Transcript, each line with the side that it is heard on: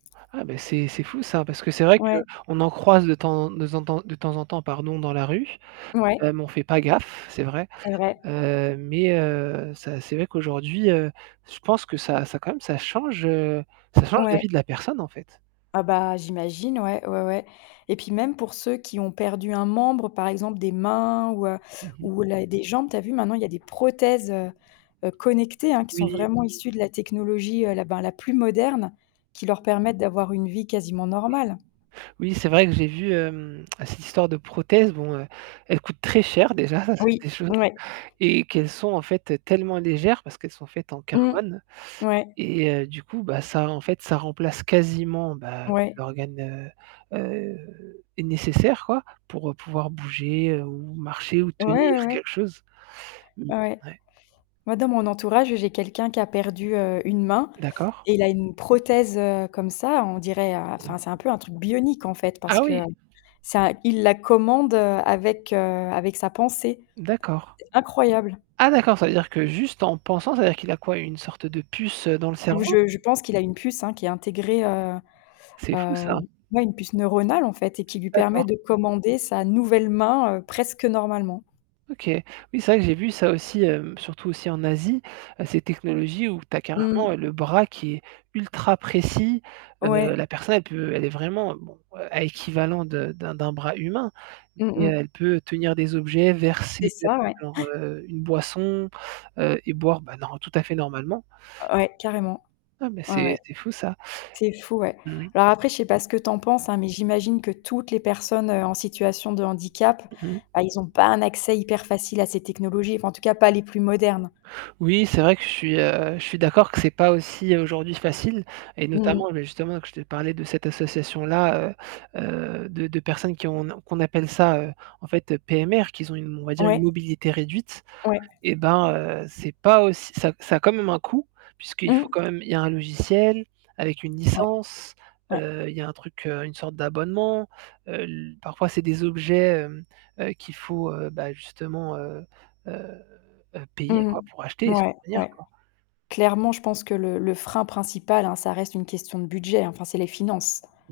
right: Ah bah, c'est c'est fou ça. Parce que c'est vrai que,
left: Ouais.
right: on en croise de temps de zen temps de temps en temps, pardon, dans la rue, heu,
left: Ouais.
right: mais on fait pas gaffe, c'est vrai.
left: C'est vrai.
right: Heu, mais heu, ça c'est vrai qu'aujourd'hui, heu, je pense que ça ça quand même ça change, heu, ça change la
left: Ouais.
right: vie de la personne, en fait.
left: Ah bah, j'imagine ouais, ouais, ouais, et puis même pour ceux qui ont perdu un membre par exemple des mains ou heu,
right: Mmh mh.
left: ou la des jambes, tu as vu? Maintenant il y a des prothèses, heu heu, connectées, hein. Qui sont
right: Oui.
left: vraiment issues de la technologie, heu, la ben, la plus moderne, qui leur permettent d'avoir une vie quasiment normale.
right: Oui, c'est vrai que j'ai vu, hem, cette histoire de prothèse, bon, heu, elle coûte très cher déjà, ça c'est
left: Oui,
right: des choses,
left: ouais.
right: et qu'elles sont en fait tellement légères parce qu'elles sont faites en
left: Mmh.
right: carbone.
left: Ouais.
right: Et heu, du coup, bah ça, en fait, ça remplace quasiment, bah
left: Ouais.
right: l'organe, heu heu, nécessaire quoi. Pour, heu, pouvoir bouger ou marcher ou
left: Ouais,
right: tenir
left: ouais, ouais.
right: quelque chose. Mmh.
left: Ouais.
right: Ouais.
left: Moi, dans mon entourage, j'ai quelqu'un qui a perdu, heu, une main
right: D'accord.
left: et il a une prothèse, heu, comme ça, on dirait, heu,
right: Mmh.
left: enfin, c'est un peu un truc bionique en fait parce
right: Ah
left: que,
right: oui!
left: heu, ça il la commande, heu, avec, heu, avec sa pensée.
right: D'accord.
left: Incroyable.
right: Ah, d'accord, ça veut dire que, juste en pensant, ça veut dire qu'il a quoi? Une sorte de puce, heu, dans le cerveau?
left: Je je pense qu'il a une puce, hein, qui est intégrée, heu
right: C'est, fou,
left: heu,
right: ça.
left: ouais, une puce neuronale, en fait, et qui lui permet
right: D'accord.
left: de commander sa nouvelle main, heu, presque normalement.
right: OK. Oui, c'est vrai que j'ai vu ça aussi, hem, surtout aussi en Asie, heu, ces technologies où tu as
left: Mmh.
right: carrément, heu, le bras qui est ultra précis. Heu,
left: Ouais.
right: la personne elle peut elle est vraiment, bon, heu, à équivalent de d'un d'un bras humain.
left: Mmh
right: Et
left: mh.
right: elle peut tenir des objets,
left: C'est
right: verser, heu,
left: ça, ouais.
right: genre, heu, une boisson, heu, et boire, ben nor tout à fait normalement.
left: Ouais, carrément,
right: Non, mais
left: ouais,
right: c'est
left: ouais.
right: c'est fou ça.
left: C'est fou, ouais.
right: Mmh.
left: Alors, après, je sais pas ce que tu en penses, hein, mais j'imagine que toutes les personnes, heu, en situation de handicap.
right: Mmh mh.
left: Ah, ils ont pas un accès hyper facile à ces technologies, enfin, en tout cas, pas les plus modernes.
right: Oui, c'est vrai que je suis, heu, je suis d'accord que c'est pas aussi, aujourd'hui, facile. Et
left: Mmh mh.
right: notamment, mais justement, que je t'ai parlé de cette association-là, heu heu, de de personnes qui ont, ne qu'on appelle ça, heu, en fait, heu, PMR, qu'ils ont une, on va dire une
left: Ouais.
right: mobilité réduite.
left: Ouais.
right: Et bah heu, c'est pas auss ça ça a quand même un coût, puisqu'il faut
left: Mmh.
right: quand même il y a un logiciel, avec une
left: Ouais,
right: licence,
left: ouais.
right: heu, il y a un truc, heu, une sorte d'abonnement. Heu, le parfois, c'est des objets, hem, heu, qu'il faut, heu, bah justement, heu heu heu,
left: Mmh
right: payer quoi pour acheter
left: mh.
right: et
left: Ouais,
right: subvenir
left: ouais.
right: quoi.
left: Clairement, je pense que le le frein principal, hein, ça reste une question de budget, enfin, c'est les finances.